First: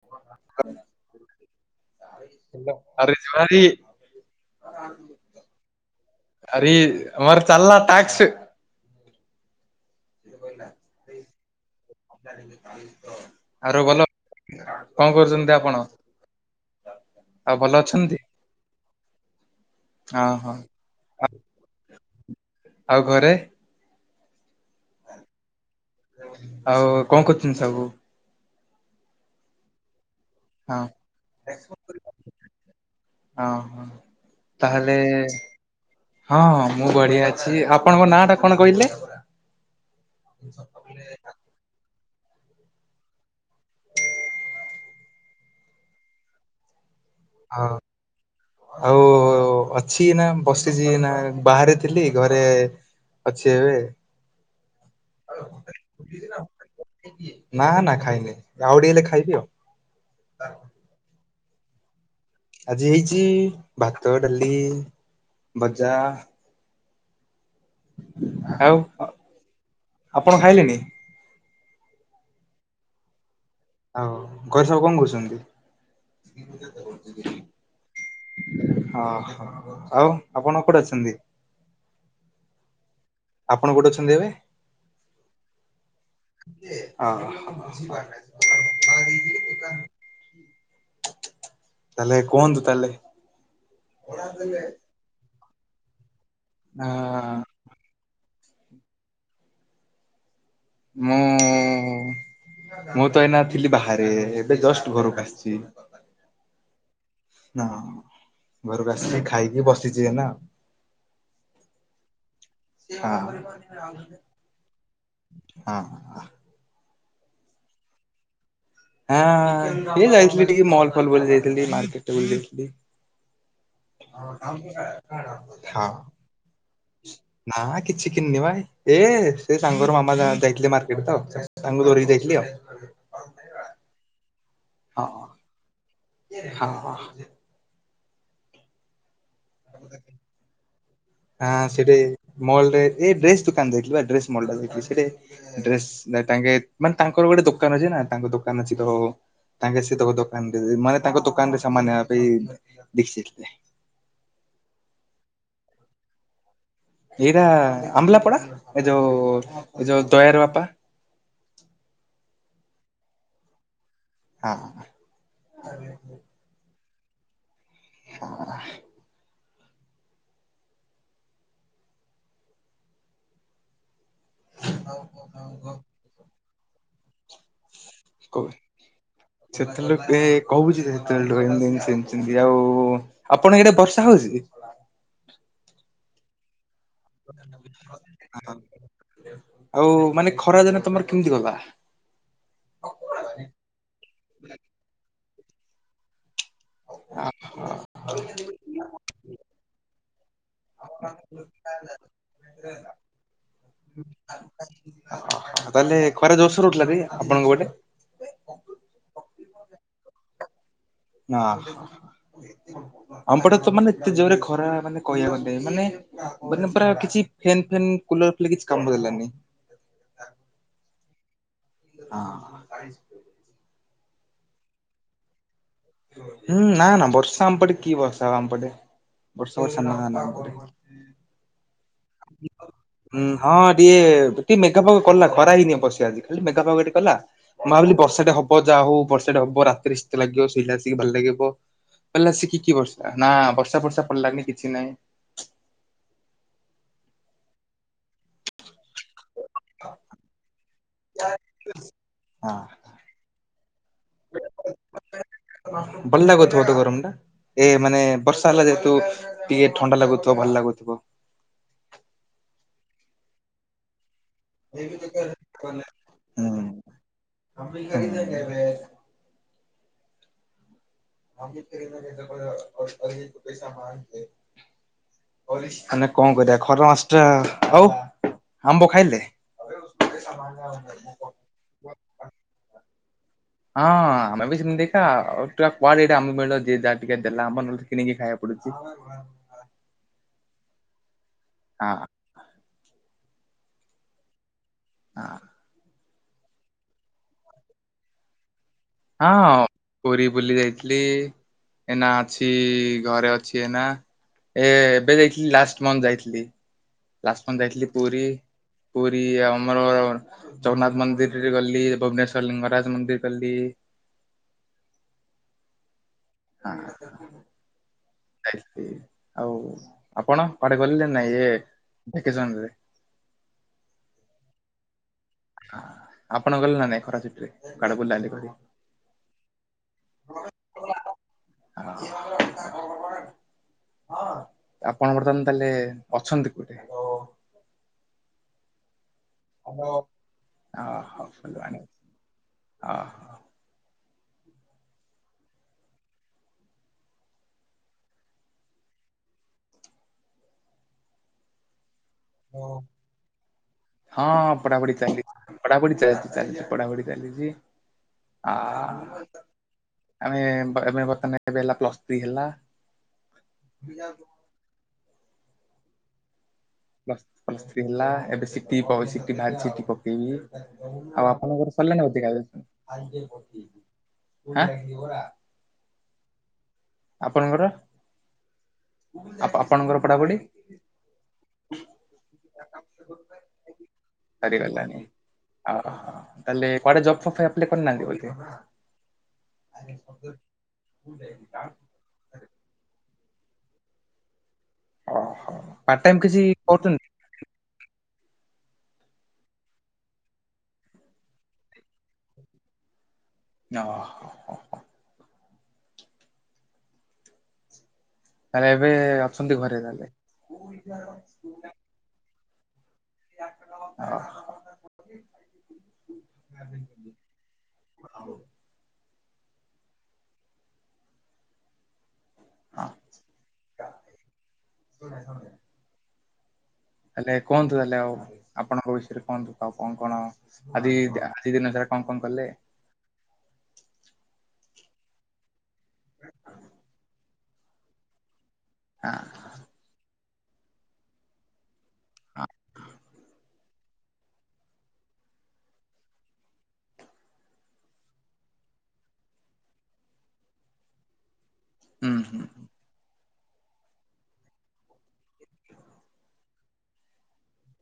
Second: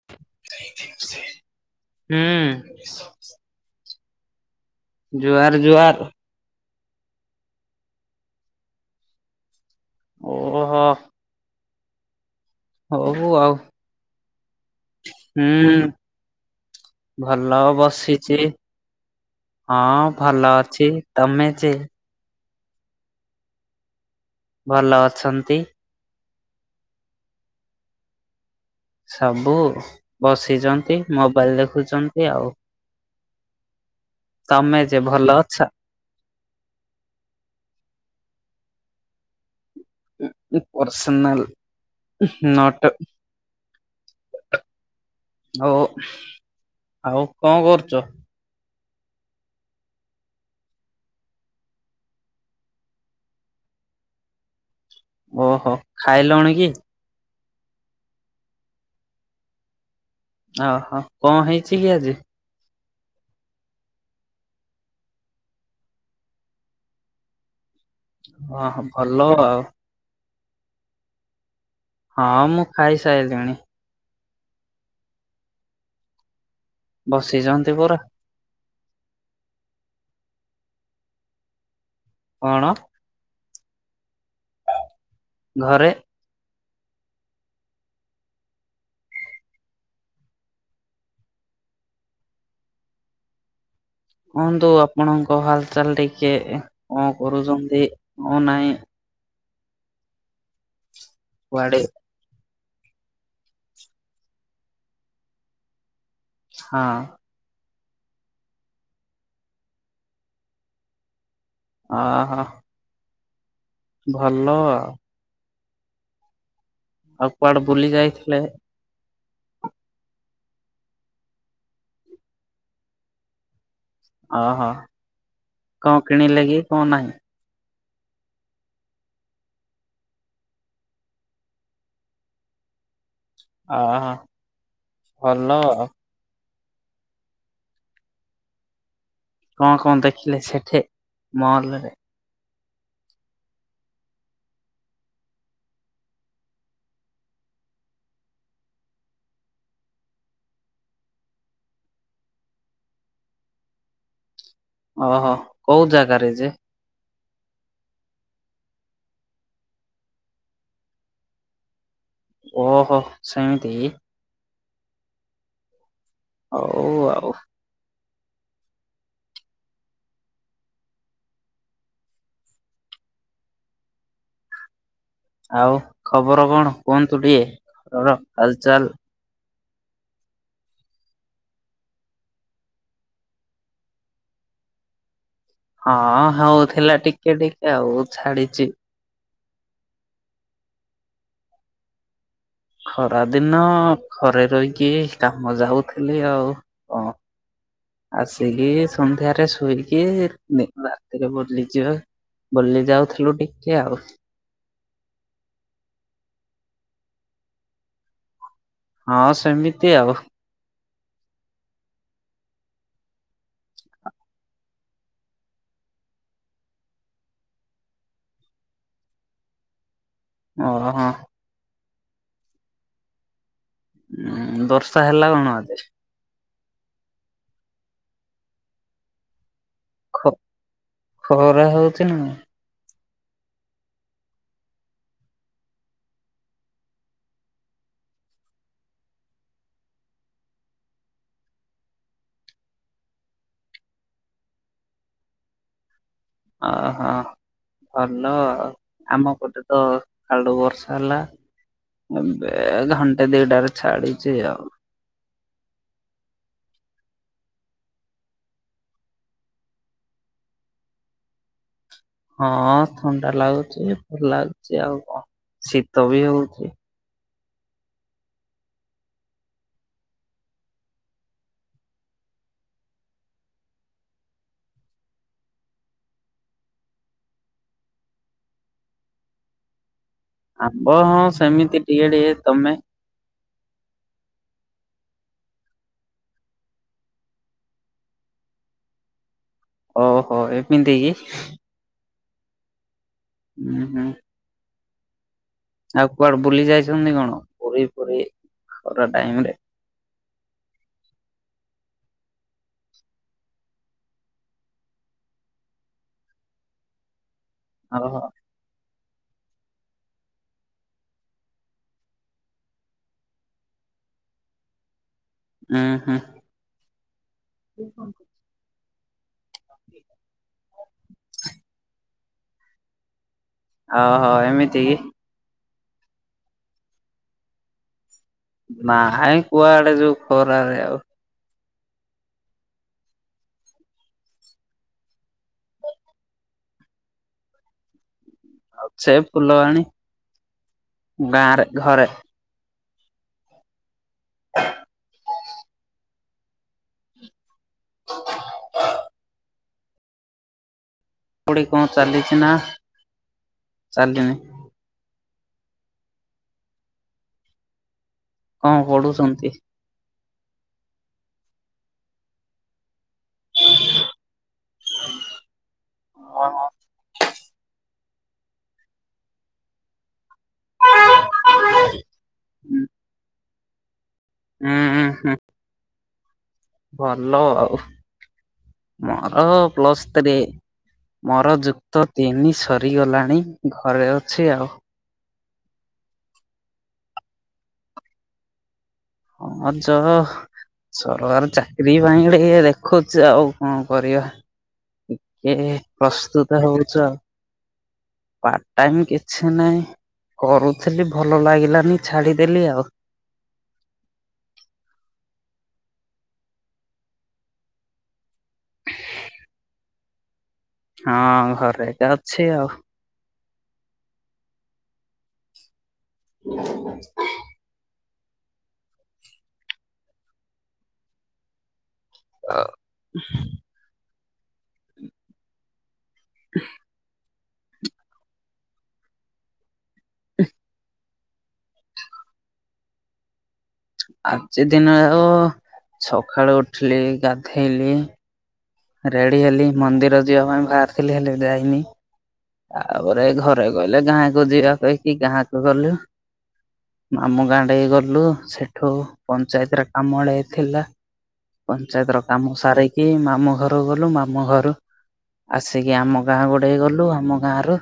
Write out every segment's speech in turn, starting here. ହୁଁ। ଯୁହାରି। ଜୁଆହାର ଜୁଆହାର ଆରେ ଆମର ଚାଲା ଟ୍ୟାକ୍ସ? କେତେ ପଇଲା ଓହୋ ହଉ ଆଉ। ଆଉ ଭଲ? କଣ କରୁଛନ୍ତି ହୁଁ ଆପଣ? ଆଉ ଭଲ ଅଛନ୍ତି ବସିଚି। ହଁ ଭଲ ଅଛି ତମେ ଯେ ଆଉ ଘରେ? ଭଲ ଅଛନ୍ତି? ଆଉ କଣ କରୁଛନ୍ତି ସବୁ? ସବୁ ହଁ ବସିଚନ୍ତି ମୋବାଇଲି ଦେଖୁଚନ୍ତି ଆଉ। ହଁ ହଁ ତମେ ତାହେଲେ ଯେ ଭଲ ଅଛ? ହଁ ହଁ ମୁଁ ବଢିଆ ଅଛି ଆପଣଙ୍କ ନାଁ ଟା କଣ କହିଲେ? ହୁଁ ହୁଁ ପସ୍ନାଲ ନଟ୍ ହଉ ଆଉ କଣ ହଁ କରୁଚ? ଆଉ ଅଛି ନା ବସିଚି ନା ବାହାରେ ଥିଲି ଘରେ ଅଛି ଏବେ। ଓହୋ ଖାଇଲୁଣି କି? ନା ନା ଖାଇନି ଆଉ ଟିକେ ହେଲେ ଖାଇବି ଆଉ। ଓହୋ କଣ ହେଇଚି କି ଆଜି? ଆଜି ହେଇଚି ଭାତ ଡାଲି ଭଜା ଆଉ ଓହୋ ଭଲ ଆଉ। ଆପଣ ଖାଇଲେନି? ହଁ ମୁଁ ଖାଇ ସାରିଲିଣି। ଆଉ ଘରେ ସବୁ କଣ କରୁଚନ୍ତି? ବସିଚନ୍ତି ବୋ ଅ ହୋ ଆଉ ଆପଣ କୋଉଠି ଅଛନ୍ତି? କଣ? ଆପଣ କୋଉଠି ଅଛନ୍ତି ଏବେ? ଘରେ। ଓହୋ। ତା ହେଲେ କୁହନ୍ତୁ ତା ହେଲେ କୁହନ୍ତୁ ଆପଣଙ୍କ ହାଲଚାଲ ଟିକେ ଆ କଣ କରୁଛନ୍ତି କଣ ନାହିଁ। ମୁଁ କୁଆଡେ ମୁଁ ତ ଏଇନା ଥିଲି ବାହାରେ ଏବେ ଜଷ୍ଟ ଘରକୁ ଆସିଚି। ହଁ ଆଉ। ହଁ ଘରକୁ ଆସିକି ଖାଇକି ବସିଚି ଏଇନା। ଅହ। ହଁ। ଭଲ ଆଉ। ହଁଅଁ। ଆଉ କୁଆଡେ ବୁଲି ଯାଇଥିଲେ? ହାଁ ଏଇ ଯାଇଥିଲି ଟିକେ ମଲ୍ ଫଲ୍ ବୁଲି ଯାଇଥିଲି ଟିକେ ମାର୍କେଟ ବୁଲି ଯାଇଥିଲି। ଅହ ହଁ। କଣ କିଣିଲେ କି କଣ ନାହିଁ? ନା କିଛି କିଣନି ମ ଏ ସେ ସାଙ୍ଗର ମାମା ଯାହା ଯାଇଥିଲେ ମାର୍କେଟ ତ ତାଙ୍କୁ ଧରିକି ଯାଇଥିଲି ଆଉ। ଅହ। ହଁ ଭଲ। ହଁ ହଁ। କଣ କଣ ଦେଖିଲେ ସେଠି? ଆଁ ମହଲରେ ସେଠି ମଲରେ ଏଇ ଡ୍ରେସ ଦୋକାନ ଯାଇଥିଲି ପା ଡ୍ରେସ ମଲଟା ଯାଇଥିଲି ସେଠି ଡ୍ରେସ ନା ତାଙ୍କେ ମାନେ ତାଙ୍କର ଗୋଟେ ଦୋକାନ ଅଛି ନା ତାଙ୍କ ଦୋକାନ ଅଛି ତ ତାଙ୍କେ ସେ ଦୋ ଦୋକାନରେ ମାନେ ତାଙ୍କ ଦୋକାନରେ ସାମାନ ନେବା ପାଇଁ ଦେଖି ଯାଇଥିଲେ। ଓହୋ କୋଉ ଜାଗାରେ ଯେ? ଏଇରା ଆମ୍ଲାପଡା ଏ ଯୋଉ ଏ ଯୋଉ ଦୟାର ବାପା ଓହୋ ସେମିତି ହଁ। ହୋଉ ଆଉ। ହଁ। ଆଉ କୋଉ ସ ଆଉ ଖବର କଣ କୁହନ୍ତୁ ଟିକେ ଘରର ହାଲଚାଲ? ସେତେବେଳଠୁ ଏ କୋହୁଚି ସେତେବେଳଠୁ ଏମତି ଏମତି ସେମତି ସେମତି ଆଉ ଆପଣ ଇଆଡେ ବର୍ଷା ହୋଉଚି କି? ହଁ ହେଉଥିଲା ଟି ଆଉ ମାନେ ଖରା ଦିନ ତମର କେମିତି ଗଲା? ଖରା ଦିନ ଘରେ ରହିକି କାମ ଯାଉଥିଲି ଆଉ ହଁ ଆଉ ଆସିକି ସନ୍ଧ୍ୟାରେ ଶୋଇକି ଦି ରାତିରେ ବୁଲିଯା ବୁଲି ଯାଉଥୁଲୁ ଟିକେ ଆଉ। ଅହ ତାହେଲେ ଖରା ଜୋରସୋରେ ହୋଉଥୁଲା ବି ଆପଣଙ୍କ ପଟେ? ହଁ ସେମିତି ଆଉ। ଅହ ଆମ ପଟେ ତ ମାନେ ଏତେ ଜୋରେ ଖରା ମାନେ କହିବାକୁ ନାଇ ମାନେ ମାନେ ପୁରା କିଛି ଫେନ୍ ଫେନ୍ କୁଲର ଫୁଲ କିଛି କାମ ଦେଲାନି। ଓହୋ। ଅହଁ। ଉଁ ବର୍ଷା ହେଲା କଣ ଆଜି? ଉଁ ନା ନା ବର୍ଷା ଆମପଟେ କି ବର୍ଷା ଆଉ ଆମ ପଟେ ବର୍ଷା ନା ଖ ନା ଆମ ପଟେ। ଖରା ହୋଉଚି ନା? ହୁଁ ହଁ ଟିକେ ଟିକେ ମେଘୁଆ ପାଗ କଲା ଖରା ହେଇନି ଅବଶ୍ୟ ଆଜି ଖାଲି ମେଘୁଆପାଗଟେ କଲା। ମୁଁ ଭାବିଲି ବର୍ଷାଟେ ହବ ଯାହା ହଉ ବର୍ଷାଟେ ହବ ରାତିରେ ଶୀତ ଲାଗିବ ଶୋଇଲା ଆସିକି ଭଲ ଲାଗିବ। କଲା ସେ କି କି ବର୍ଷା ନା ବର୍ଷା ଫର୍ଷା ପଡ଼ଲାନି କିଛି ନାହିଁ। ଓହୋ ଭଲ ଆଉ ଆମ ପଟେ ତ ସକାଳଟୁ ବର୍ଷା ହେଲା। ଏବେ ହଁ। ଘଣ୍ଟେ ଦିଇଟାରୁ ଛାଡିଚି ଆଉ। ବଲ ଲାଗୁଥୁବ ତ ଗରମଟା? ଏ ମାନେ ବର୍ଷା ହେଲା ଯେହେତୁ ଟିକେ ଥଣ୍ଡା ଲାଗୁଥିବ ଭଲ ଲାଗୁଥିବ। ହଁ ଥଣ୍ଡା ଲାଗୁଚି ଭଲ୍ ଲା ହୁଁ। କରି ପସା ମାନେ ଦେ ମାନେ କଣ କରିବା ଖରା ମାସ୍ ଟା ହଉ ଆମ୍ବ ଖାଇଲେ। ଆମ୍ବ ହଁ ସେମିତି ଟିକେ ଟିକେ ତମେ ହଁ ଆମେ ବି ସେମିତି କା ଆଉ କୁଆଡେ ଦିଟା ଆମ୍ବ ମିଳୁଚି ଯା ଟିକେ ଦେଲା ଆମ୍ବ ନହେଲେ କିଣିକି ଖାଇବାକୁ ପଡୁଚି। ହ ହଁ ଓହୋ ଏମିତିକି। ହଁ। ଉହୁଁ। ହଁ। ଆଉ କୁଆଡେ ବୁଲି ଯାଇଚନ୍ତି କଣ ପୁରୀ ଫୁରି। ହଁ ପୁରୀ ବୁଲି ଯାଇଥିଲି। ଏନା ଅଛି ଘରେ ଅଛି ଏଇନା। ଏ ଏବେ ଯାଇଥିଲି ଲାଷ୍ଟ ମନ୍ଥ୍ ଯାଇଥିଲି ଲାଷ୍ଟ ମନ୍ଥ୍ ଯାଇଥିଲି ଓହୋ ପୁରୀ। ପୁରୀ ଆମର। ଜଗନ୍ନାଥ ମନ୍ଦିର୍ ରେ ଗଲି ଭୁବନେଶ୍ଵର ଲିଙ୍ଗରାଜ୍ ମନ୍ଦିର୍ ଗଲି। ଉହୁଁ। [unintelligible] [unintelligible] ଯାଇଥିଲି ଆଉ ଆପଣ କୁଆଡ଼େ ଗଲେ ନା ନାଇଁ ଇଏ ଭେକେସନ୍ ରେ। ଅହ ଏମିତି କି। ହଁ ଆପଣ ଗଲେ ନା ନାଇଁ ଖରା ଛୁଟିରେ କୁଆଡ଼େ ବୁଲା ବୁଲି କରି। ନାଇ କୁଆଡେ ଯିବୁ ଖରାରେ ଆଉ। ଅହ। ଆପଣ ବର୍ତ୍ତମାନ ତାହେଲେ ଅଛନ୍ତି କୋଉଠି। ଛେ ଫୁଲବାଣୀ ଗାଁରେ ଘରେ। ଅହ। [inaudible] ପୁଣି କଣ ଚାଲିଛି ନା ଚାଲିନି। ପଢାପୁଢ଼ି ଚାଲିଚି ପଢାପୁଢ଼ୀ ଚାଲ୍ ଚାଲି ପଢା ପୁଢ଼ି ଚାଲିଛି। ଆ କଣ ପଢୁଛନ୍ତି ଆମେ ଏବେ ବର୍ତ୍ତମାନ ଏବେ ହେଲା ପ୍ଲସ୍ ଥ୍ରୀ ହେଲା। [inaudible] ହଁ। ପଲ ପ୍ଲସ୍ ଥ୍ରୀ ହେଲା ଏବେ ସିଟି ସି ବାହାର୍ଚି ସିଟି ପକେଇବି। ଆଉ ଆପଣଙ୍କର ସରିଲାଣି ଅଧା ଆଁ। ହୁଁ ହୁଁ ହୁଁ ଭଲ ଆପଣଙ୍କର ଆଉ ମୋର ଆପ ଆପଣଙ୍କର ପଢାପଢି ପ୍ଲସତ୍ରି। ମୋର ଯୁକ୍ତ ତିନି ସରିଗଲାଣି ଘରେ ଅଛି ଆଉ। ଅହ ତାଲେ କୁଆଡ଼େ ଜବ୍ ଫବ୍ ପାଇଁ ଅପ୍ପାଏ କନାହାନ୍ତି ବଧେ। ହଁ ଚହ ସରକାର ଚାକିରୀ ପାଇଁ ଟିକେ ଦେଖୁଛି ଆଉ। କଣ କରିବା ଓହୋ ଟିକେ ପାର୍ଟ ଟାଇମ୍ କିଛି ପ୍ରସ୍ତୁତ ହଉଛ ଆଉ। [inaudible] ପାର୍ଟ ଟାଇମ୍ କିଛି ନହିଁ କରୁଥିଲି ଭଲ ଲାଗିଲାନି ଛାଡିଦେଲି ଆଉ। ଅ ହ ହ। ତାହେଲେ ଏବେ ଅଛନ୍ତି ଘରେ ତାହେଲେ। ହଁ ଘରେ ଏକା ଅଛି ଆଉ। ଅହ। [inaudible] ଅ। [unintelligible] [inaudible] ତାଲେ କୁହନ୍ତୁ ତାହେଲେ ଆଉ, ଆପଣଙ୍କ ବିଷୟରେ କୁହନ୍ତୁ। ଆଉ କଣ କଣ ଆଜି ଆଜି ଦିନ ସାର କଣ କଣ କଲେ? ଆଜି ଦିନରେ ଆଉ, ସକାଳୁ ଉଠିଲି ଗାଧେଇଲି। ଆଁ ରେଡି ହେଲି, ମନ୍ଦିର ଯିବା ପାଇଁ ବାହାରି ଥିଲି, ହେଲେ ଯାଇନି। [unintelligible] ତାପରେ ଘରେ କହିଲେ ଗାଁକୁ ଯିବା କହିକି ଗାଁକୁ ଗଲୁ। ମାମୁ ଗାଁ ଆଡେ ଗଲୁ। ସେଠୁ ପଞ୍ଚାୟତର କାମଡ଼େ ଥିଲା। [inaudible] ପଞ୍ଚାୟତ ର ହୁଁ କାମ ସାର କି ମାମୁ ଘରୁ ଗଲୁ। ମାମୁ ଘରୁ ଆସିକି ଆମ ଗାଁ ଗୁଡେ ଗଲୁ, ଆମ ଗାଁ ର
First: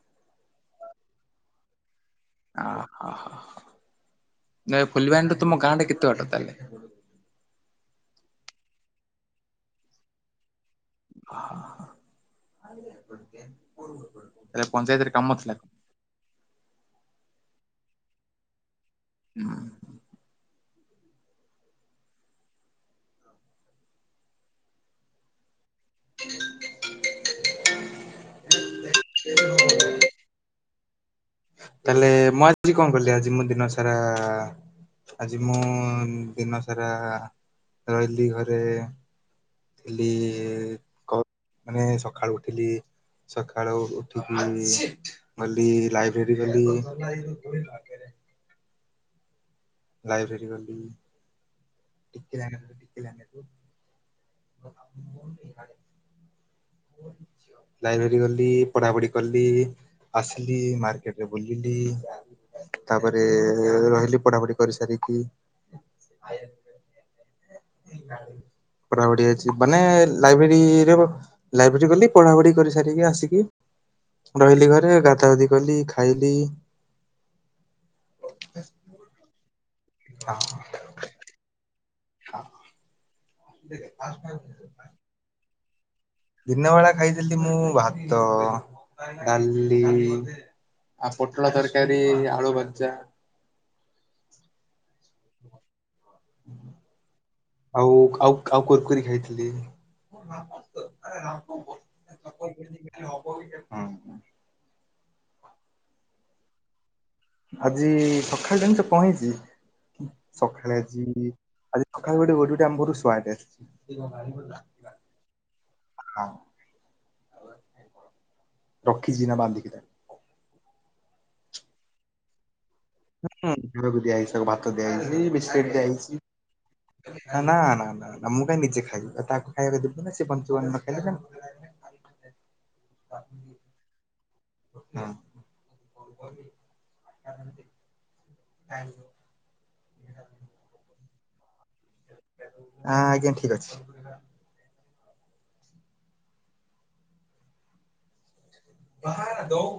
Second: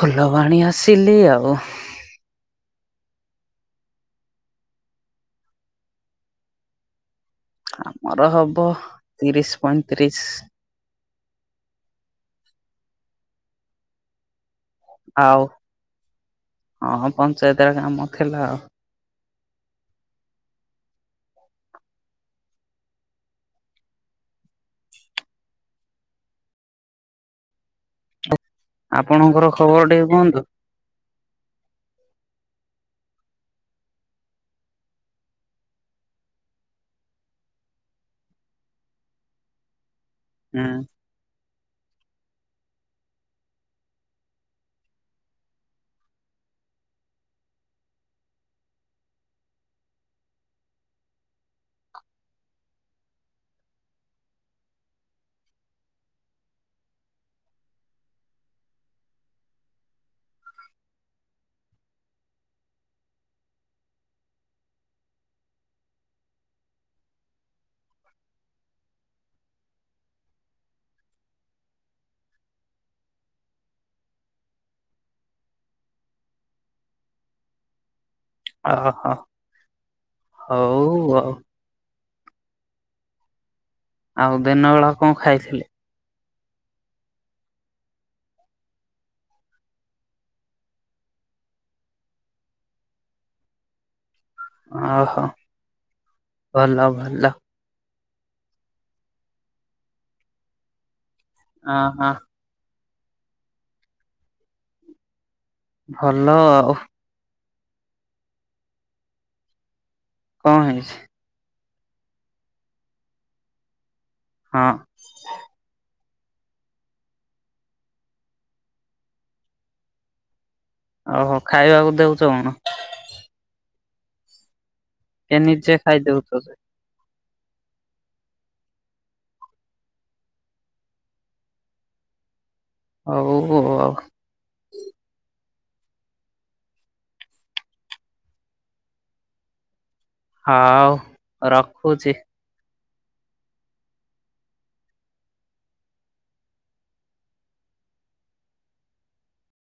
ଫୁଲବାଣୀ ଆସିଲି ଆଉ। ଓହ ହ। ନାଇଁ ଫୁଲବାଣନୀୁଠୁ ତୁମ ଗାଁ ଟା କେତେ ବାଟ ତାହେଲେ? ଆମର ହବ ତିରିଶ ପଇଁତିରିଶ। [unintelligible] ହେଲେ ପଞ୍ଚାୟତରେ କାମ ଥିଲା। ହଁ ହଁ ପଞ୍ଚାୟତର କାମ ଥିଲା ଆଉ। [unintelligible] [inaudible] ଆପଣଙ୍କର ଖବର ଟିକେ କୁହନ୍ତୁ? ତାହେଲେ ମୁଁ ଆଜି କଣ କଲିି ଆଜି ମୁଁ ଦିନ ସାରା ଆଜି ମୁଁ ଦିନ ସାରା ରହିଲି ଘରେ। ଉଥିଲି ହୁଁ ମାନେ ସକାଳୁ ଉଠିଲି ସକାଳୁ ଉଠିକି ଗଲି ଲାଇବ୍ରେରୀ ଗଲି। ଲାଇବ୍ରେରୀ [inaudible] [inaudible] ଲାଇବ୍ରେରୀ ଗଲି, ପଢାପଢି କଲି, ଆସିଲି, ମାର୍କେଟରେ ବୁଲିଲି। ତାପରେ ରହିଲି, ପଢାପଢି କରି ସାରିକି [inaudible] ପଢ଼ା ପଢି ଅଛି ମାନେ ଲାଇବ୍ରେରୀରେ ଲାଇବ୍ରେରୀ ଗଲି, ପଢାପଢି କରି ସାରିକି ଆସିକି ରହିଲି ଘରେ ଗାଧ ଗାଧି କଲି ଖାଇଲି। ଆହା ହଉ ଆଉ। [inaudible] [inaudible] ଆଉ ଦିନ ବେଳା କଣ ଖାଇଥିଲି ଦିନ ବଳା ଖାଇଥିଲି ମୁଁ ଭାତ, ଡାଲି। ଆଉ ପୋଟଳ ତରକାରୀ, ଆଳୁ ଭଜା। ଓହୋ ଭଲ ଭଲ। ଆଉ ଆଉ ଆଉ କୁରକୁରି ଖାଇଥିଲି। ଆଁ ହଁ। [unintelligible] ଭଲ ଆଉ। ଆଜି ସକାଳେ ଜଣିଛ ହେଇଚି? କଣ ସକାଳେ ହେଇଛି ଆଜି ଆଜି ଖଡା ଗଟ [unintelligible] ଗଟୁଟି ଆମ ଘରକୁ ସ୍ୱାଦ ହଁ ଆସିଛି। [inaudible] ହଁ ରଖିଛି ନା ବାନ୍ଧିକି। ଓହୋ ଖାଇବାକୁ ଦଉଛ କଣ। ହଁ ଖାଇ ବାକୁ ଦିଆହାଇଛି, ଭାତ ଦିଆହାଇଛି। ଏ ବିସ୍କିଟ୍ଟ ନିଜେ ଦିଆହେଇଛି। ଖାଇଦଉଛ ନା, ନା, ନା, ନା, ମୁଁ କାଇହିଁ ନିଜେ ଖାଇବିଉ ତାକୁ ଖାଇବାକୁ ଦେବୁ ନା ସେ ବଞ୍ଚିବ ନ ଖାଇଲେ। ହଉ ଆଉ। ହଁ [inaudible] [unintelligible] ହଉ ରଖୁଛି। ହଁ ଆଜ୍ଞା ଠିକ୍ ଅଛି। ବାହହାର ଦଉ